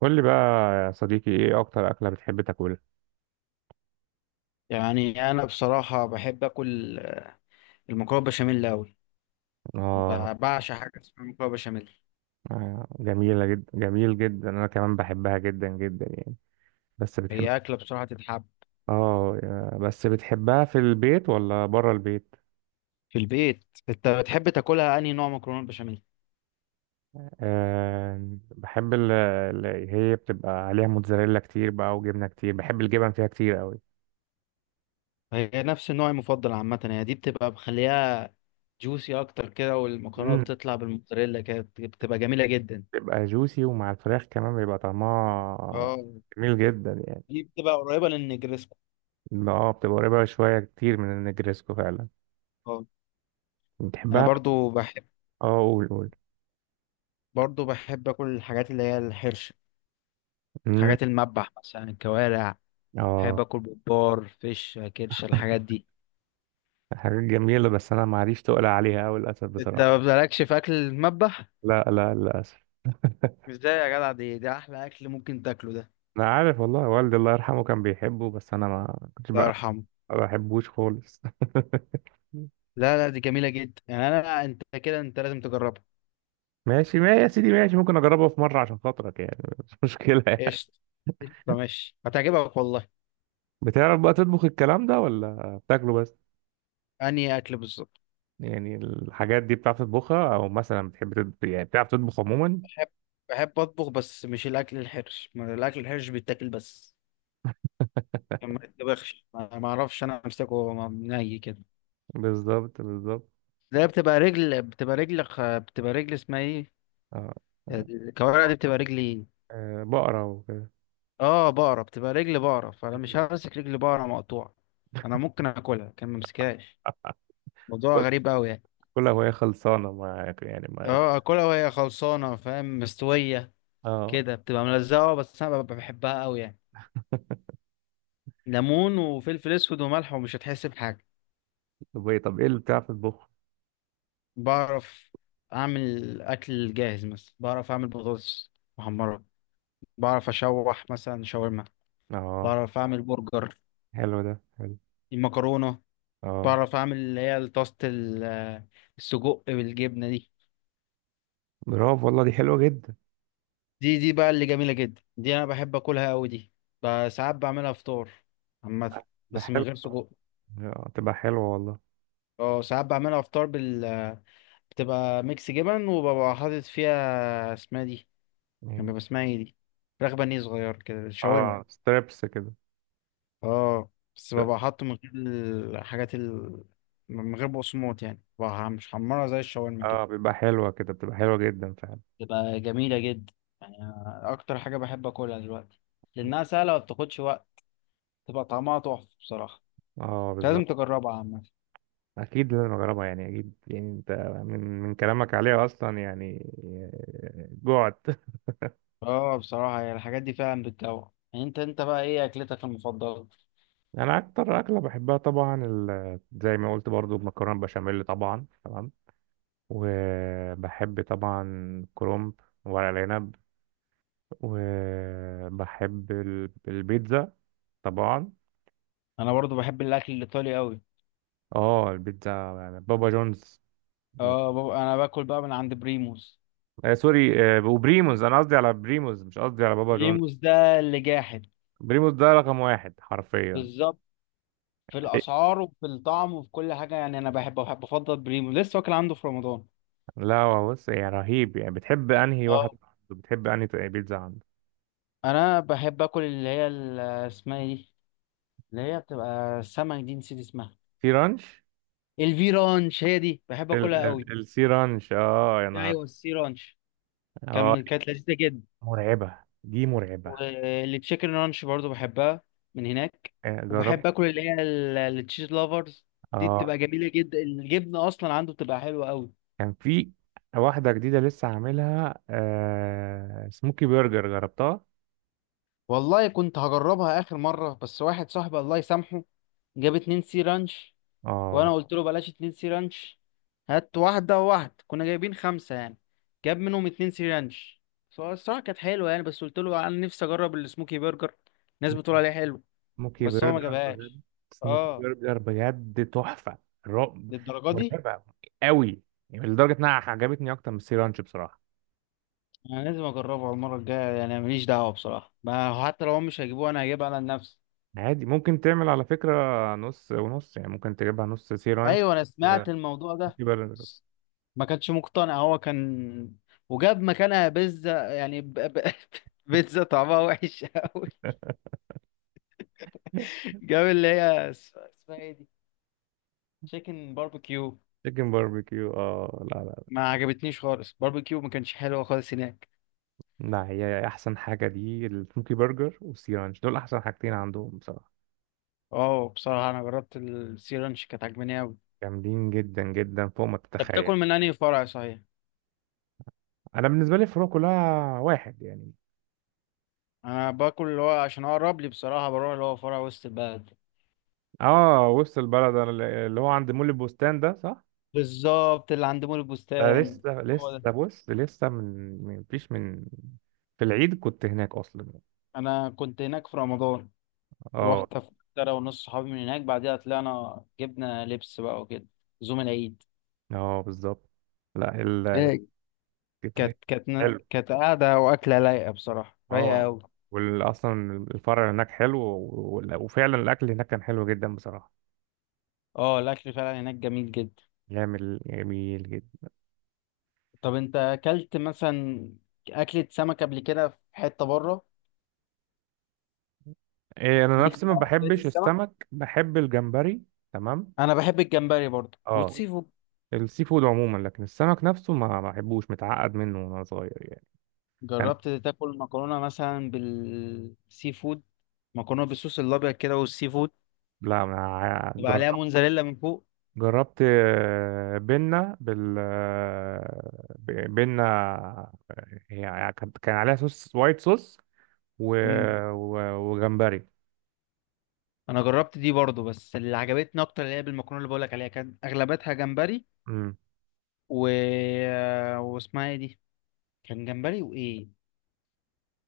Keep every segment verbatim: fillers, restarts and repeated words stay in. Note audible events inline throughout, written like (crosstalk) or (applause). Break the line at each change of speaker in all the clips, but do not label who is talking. قول لي بقى يا صديقي، ايه اكتر اكلة بتحب تاكلها؟
يعني، انا بصراحه بحب اكل المكرونه بشاميل قوي.
اه،
بعشق حاجه اسمها مكرونه بشاميل.
آه، جميلة جدا، جميل جدا، انا كمان بحبها جدا جدا يعني. بس بتحب،
هي اكله بصراحه تتحب.
اه يا- بس بتحبها في البيت ولا بره البيت؟
في البيت. انت بتحب تاكلها انهي نوع مكرونه بشاميل؟
آه، بحب اللي هي بتبقى عليها موتزاريلا كتير بقى وجبنة كتير، بحب الجبن فيها كتير قوي.
هي نفس النوع المفضل عامه، يعني دي بتبقى مخليها جوسي اكتر كده، والمكرونه
امم
بتطلع بالموتزاريلا كده بت- بتبقى جميله جدا.
بتبقى جوسي، ومع الفراخ كمان بيبقى طعمها
اه،
جميل جدا يعني.
دي بتبقى قريبه للنجرسكو.
اه بتبقى قريبة شوية كتير من النجريسكو فعلا.
اه، انا
بتحبها؟
برضو بحب
اه قول قول.
برضو بحب اكل الحاجات اللي هي الحرشه،
امم
حاجات المذبح مثلا، الكوارع. بحب
اه،
اكل ببار فيش كرش الحاجات دي.
حاجات جميلة بس أنا معريش تقلق عليها أوي للأسف
انت ما
بصراحة.
بتبقالكش في اكل المذبح؟
لا لا للأسف.
ازاي يا جدع؟ دي ده احلى اكل ممكن تاكله ده.
أنا عارف والله، والدي الله يرحمه كان بيحبه بس أنا ما كنتش
الله
بقى
يرحمه.
ما بحبوش خالص. (laughs)
لا، لا، دي جميله جدا يعني، انا انت كده، انت لازم تجربها.
ماشي ما يا سيدي، ماشي، ممكن أجربها في مرة عشان خاطرك يعني، مش مشكلة يعني.
قشطه، قشطه، ماشي، هتعجبك والله.
بتعرف بقى تطبخ الكلام ده ولا بتاكله بس؟
انهي اكل بالظبط؟
يعني الحاجات دي بتعرف تطبخها، أو مثلا بتحب تطبخ؟ يعني بتعرف تطبخ عموما؟
بحب بحب اطبخ بس مش الاكل الحرش، ما الاكل الحرش بيتاكل بس، ما يتطبخش، ما ما اعرفش انا امسكه م- ني كده.
بالظبط بالظبط.
ده بتبقى رجل بتبقى رجل خ- بتبقى رجل اسمها ايه،
آه.
الكوارع دي بتبقى رجلي.
آه، بقرة وكده.
اه، بقرة بتبقى رجل بقرة، فانا مش همسك رجل بقرة مقطوعة. انا ممكن اكلها كان ممسكهاش. موضوع
كل
غريب قوي يعني.
كل هواية خلصانة معاك يعني، معاك.
اه، اكلها وهي خلصانة، فاهم، مستوية
اه.
كده بتبقى ملزقة، آه، بس انا ببقى بحبها قوي يعني.
(laughs)
ليمون وفلفل اسود وملح ومش هتحس بحاجة.
طب ايه طب ايه اللي بتعرف تطبخ؟
بعرف اعمل اكل جاهز، مثلا بعرف اعمل بطاطس محمرة، بعرف اشوح مثلا شاورما،
اه،
بعرف اعمل برجر،
حلو، ده حلو.
المكرونة.
اه،
بعرف اعمل اللي هي طاسة ال- السجق بالجبنة دي.
برافو والله، دي حلوة جدا.
دي دي بقى اللي جميلة جدا دي، انا بحب اكلها قوي دي. ب- ساعات بعملها فطار عامة،
ده
بس من
حلو.
غير سجق.
آه، تبقى حلوة والله.
اه، ساعات بعملها فطار بال بتبقى ميكس جبن وببقى حاطط فيها اسمها دي. كان
مم.
بيبقى اسمها ايه دي؟ فراخ بانيه صغير كده، شاورما.
اه، ستريبس كده.
اه، بس ببقى حاطه من غير الحاجات ال... من غير بقسماط يعني، ببقى مش حمرها زي الشاورما كده.
اه بيبقى حلوة كده، بتبقى حلوة جدا فعلا.
بتبقى جميلة جدا، يعني أنا اكتر حاجة بحب اكلها دلوقتي، لانها سهلة وما بتاخدش وقت، تبقى طعمها تحفة بصراحة.
اه
لازم
بالظبط.
تجربها عامة.
اكيد لازم اجربها يعني، اكيد يعني. انت من من كلامك عليها اصلا يعني. آه، جوعت.
اه، بصراحة هي الحاجات دي فعلا بتجوع، يعني انت انت بقى ايه اكلتك المفضلة؟
(laughs) انا اكتر اكله بحبها طبعا ال- زي ما قلت برضو المكرونه بشاميل طبعا، تمام. وبحب طبعا كرومب، ورق العنب، وبحب ال- البيتزا طبعا.
انا برضو بحب الاكل الايطالي قوي.
اه، البيتزا يعني بابا جونز.
اه، بابا، انا باكل بقى من عند بريموس.
آه سوري، آه وبريموز، انا قصدي على بريموز مش قصدي على بابا جونز.
بريموس ده اللي جاحد.
بريموز ده رقم واحد حرفيا.
بالظبط، في
إيه؟
الاسعار وفي الطعم وفي كل حاجة، يعني انا بحب بحب افضل بريموس لسه، واكل عنده في رمضان.
لا هو بص يعني رهيب يعني. بتحب انهي واحد
اه،
عنده؟ بتحب انهي بيتزا عنده؟
انا بحب اكل اللي هي ال- اسمها ايه دي، اللي هي بتبقى السمك دي، نسيت اسمها.
سي رانش.
الفي رانش، هي دي بحب
ال
اكلها قوي.
ال السي رانش، اه يا نهار.
ايوه، السي رانش،
اه
كان كانت لذيذة جدا.
مرعبة، دي مرعبة.
والتشيكن رانش برضو بحبها من هناك.
آه،
وبحب
جربت.
اكل اللي هي التشيز لافرز، دي
اه
بتبقى جميله جدا، الجبنه اصلا عنده بتبقى حلوه قوي.
كان في واحدة جديدة لسه عاملها آه، سموكي برجر جربتها.
والله كنت هجربها اخر مره، بس واحد صاحبي الله يسامحه جاب اتنين سي رانش.
اه
وانا قلت له بلاش اتنين سي رانش، هات واحده وواحد، كنا جايبين خمسه يعني. جاب منهم اتنين سي رانش. فهو الصراحه كانت حلوه يعني، بس قلت له انا نفسي اجرب السموكي برجر، الناس بتقول عليه حلو.
سموكي
بس هو ما
برجر بجد،
جابهاش.
سموكي
اه،
برجر بجد تحفة، رعب،
للدرجه دي،
مرعبة قوي يعني. لدرجة انها عجبتني اكتر من السي رانش بصراحة.
انا لازم اجربها المره الجايه يعني. أنا ماليش دعوه بصراحه، ما حتى لو هم مش هيجيبوه انا هجيبها على نفسي.
عادي، ممكن تعمل على فكرة نص ونص يعني، ممكن تجيبها نص سي رانش
ايوه، انا
ونص
سمعت الموضوع ده.
سموكي برجر.
ما كانش مقتنع هو، كان وجاب مكانها بيتزا يعني ب... ب... (laughs) بيتزا طعمها وحش قوي.
(laughs)
جاب اللي هي اس- اسمها ايه دي، تشيكن باربيكيو.
تشيكن باربيكيو، اه لا لا.
ما عجبتنيش خالص، باربيكيو ما كانش حلو خالص هناك.
لا هي احسن حاجة دي السموكي برجر والسي رانش، دول احسن حاجتين عندهم بصراحة،
اه، بصراحه انا جربت السي رانش كانت عجباني قوي.
جامدين جدا جدا فوق ما
انت
تتخيل.
بتاكل من انهي فرع صحيح؟
انا بالنسبه لي الفروع كلها واحد يعني.
انا باكل اللي هو عشان اقرب لي بصراحه، بروح اللي هو فرع وسط البلد.
اه وسط البلد، أنا اللي هو عند مول البستان ده، صح؟
بالظبط، اللي عند مول
ده مم.
البستان،
لسه
هو ده.
لسه، بص لسه من من- مفيش من، في العيد كنت هناك اصلا.
انا كنت هناك في رمضان، رحت
اه.
انا ونص صحابي من هناك، بعدها طلعنا جبنا لبس بقى وكده، زوم العيد.
اه بالظبط. لا ال
إيه،
كيف-
كانت كانت
حلو،
كانت قاعدة، وأكلة لايقة بصراحة، رايقة
اه
أوي.
واصلا الفرع هناك حلو، وال- وفعلا الاكل هناك كان حلو جدا بصراحه.
اه، الأكل فعلا هناك جميل جدا.
جميل، جميل جدا.
طب أنت أكلت مثلا أكلة سمك قبل كده في حتة بره؟
إيه، انا
ليك في
نفسي ما
أكلات
بحبش
السمك؟
السمك، بحب الجمبري. تمام.
أنا بحب الجمبري برضه
اه،
والسيفود.
السي فود عموما، لكن السمك نفسه ما بحبوش، متعقد منه وانا صغير يعني. كان
جربت تاكل مكرونة مثلا بالسي فود؟ مكرونة بالصوص الأبيض كده والسي فود،
لا انا ع-
يبقى
جربت،
عليها موتزاريلا من فوق.
جربت آه، بنة بال آه، ب- بنة يعني، كان كان عليها صوص وايت صوص و...
مم.
و... وجمبري.
أنا جربت دي برضو، بس اللي عجبتني أكتر اللي هي بالمكرونة اللي بقولك عليها، كان أغلبتها جمبري
امم
و... آه، واسمها إيه دي، كان جمبري وإيه،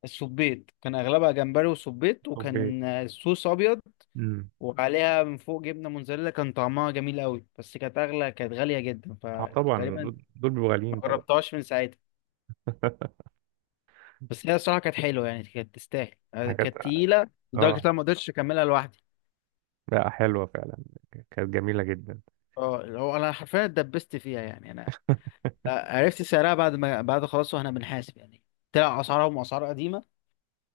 السبيط، كان أغلبها جمبري وسبيط،
اوكي.
وكان الصوص أبيض
امم
وعليها من فوق جبنة موتزاريلا، كان طعمها جميل قوي، بس كانت أغلى، كانت غالية جدا
اه طبعا،
فتقريبا
دول دول بيبقوا غاليين
ما
طبعا.
جربتهاش من ساعتها.
(laughs)
بس هي الصراحه كانت حلوه يعني، كانت تستاهل، آه،
حاجات
كانت تقيله لدرجه إن
اه،
انا ما قدرتش اكملها لوحدي.
لا حلوة فعلا، كانت جميلة جدا.
اه، اللي هو انا حرفيا اتدبست فيها يعني انا. لا، عرفت سعرها بعد ما بعد خلاص، واحنا بنحاسب يعني، طلع اسعارهم اسعار قديمه،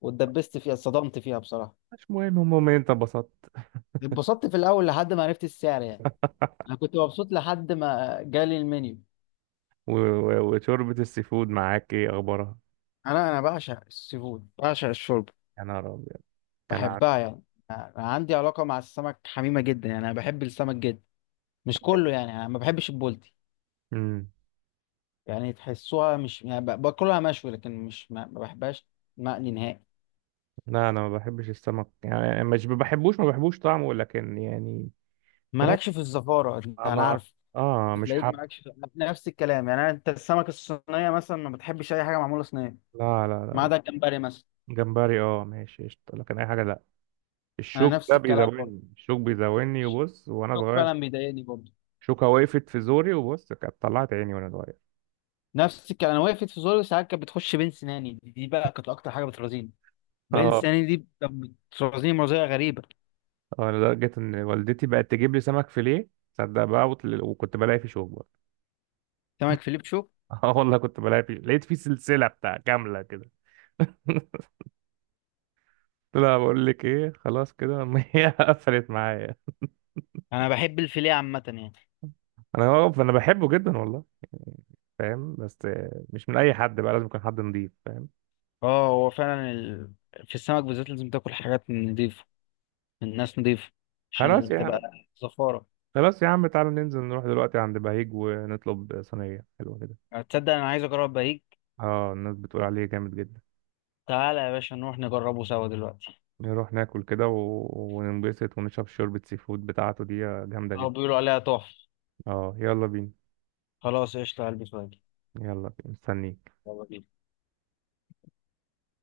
واتدبست فيها، اتصدمت فيها بصراحه.
مش مهم، المهم إن انت انبسطت.
اتبسطت في الاول لحد ما عرفت السعر يعني، انا كنت مبسوط لحد ما جالي المنيو.
و... و... وشوربة السي فود معاك ايه اخبارها؟
انا انا بعشق السي فود، بعشق الشوربه،
يا نهار أبيض. كان عارف.
بحبها يعني. انا عندي علاقه مع السمك حميمه جدا، يعني انا بحب السمك جدا. مش كله يعني، انا ما بحبش البولتي،
امم
يعني تحسوها مش يعني، ب- باكلها مشوي لكن مش ما ما بحبهاش مقلي نهائي.
لا انا ما بحبش السمك يعني، مش ما بحبوش، ما بحبوش طعمه لكن يعني. فاهم.
مالكش في الزفارة،
آه،
انا
ما،
عارف.
اه مش
بتلاقيك
حب.
مالكش في- نفس الكلام يعني، أنا- انت السمك الصينية مثلا ما بتحبش اي حاجة معمولة صينية،
لا لا
ما
لا،
عدا الجمبري مثلا.
جمبري اه ماشي قشطة لكن اي حاجه لا.
انا
الشوك
نفس
ده
الكلام برضه،
بيزاولني، الشوك بيزاولني، وبص وانا
الشوك
صغير
فعلا بيضايقني برضه.
شوكه وقفت في زوري وبص كانت طلعت عيني وانا صغير.
نفس الكلام، انا وقفت في زوري ساعات، كانت بتخش بين سناني دي دي بقى، كانت اكتر حاجة بترازيني بين
اه.
سناني، دي بترازيني، مرضية غريبة.
اه لدرجه ان والدتي بقت تجيب لي سمك فيليه، تصدق بقى، وطل- وكنت بلاقي فيه شوك برضه.
سمك فيليبشو،
(laughs) اه والله كنت بلاقي فيه، لقيت فيه سلسله بتاع كامله كده. (laughs) لا بقول لك ايه خلاص كده. (laughs) ما هي قفلت معايا.
انا بحب الفيليه عامة يعني.
انا هو انا بحبه جدا والله، فاهم، بس مش من اي حد بقى، لازم يكون حد نضيف فاهم.
اه، هو فعلا ال... في السمك بالذات لازم تاكل حاجات نضيفة، الناس نضيفة عشان
خلاص يا،
بتبقى زفارة.
خلاص يا عم تعالى ننزل نروح دلوقتي عند بهيج ونطلب صينية حلوة كده.
يعني تصدق انا عايز اجرب بهيج،
اه الناس بتقول عليه جامد جدا.
تعالى يا باشا نروح نجربه سوا دلوقتي،
نروح ناكل كده و... وننبسط ونشرب شوربة سي فود بتاعته دي، جامدة
هو
جدا.
بيقولوا عليها تحفة.
اه يلا بينا.
خلاص، قشطة، هلبس واجي.
يلا بينا مستنيك.
يلا بينا.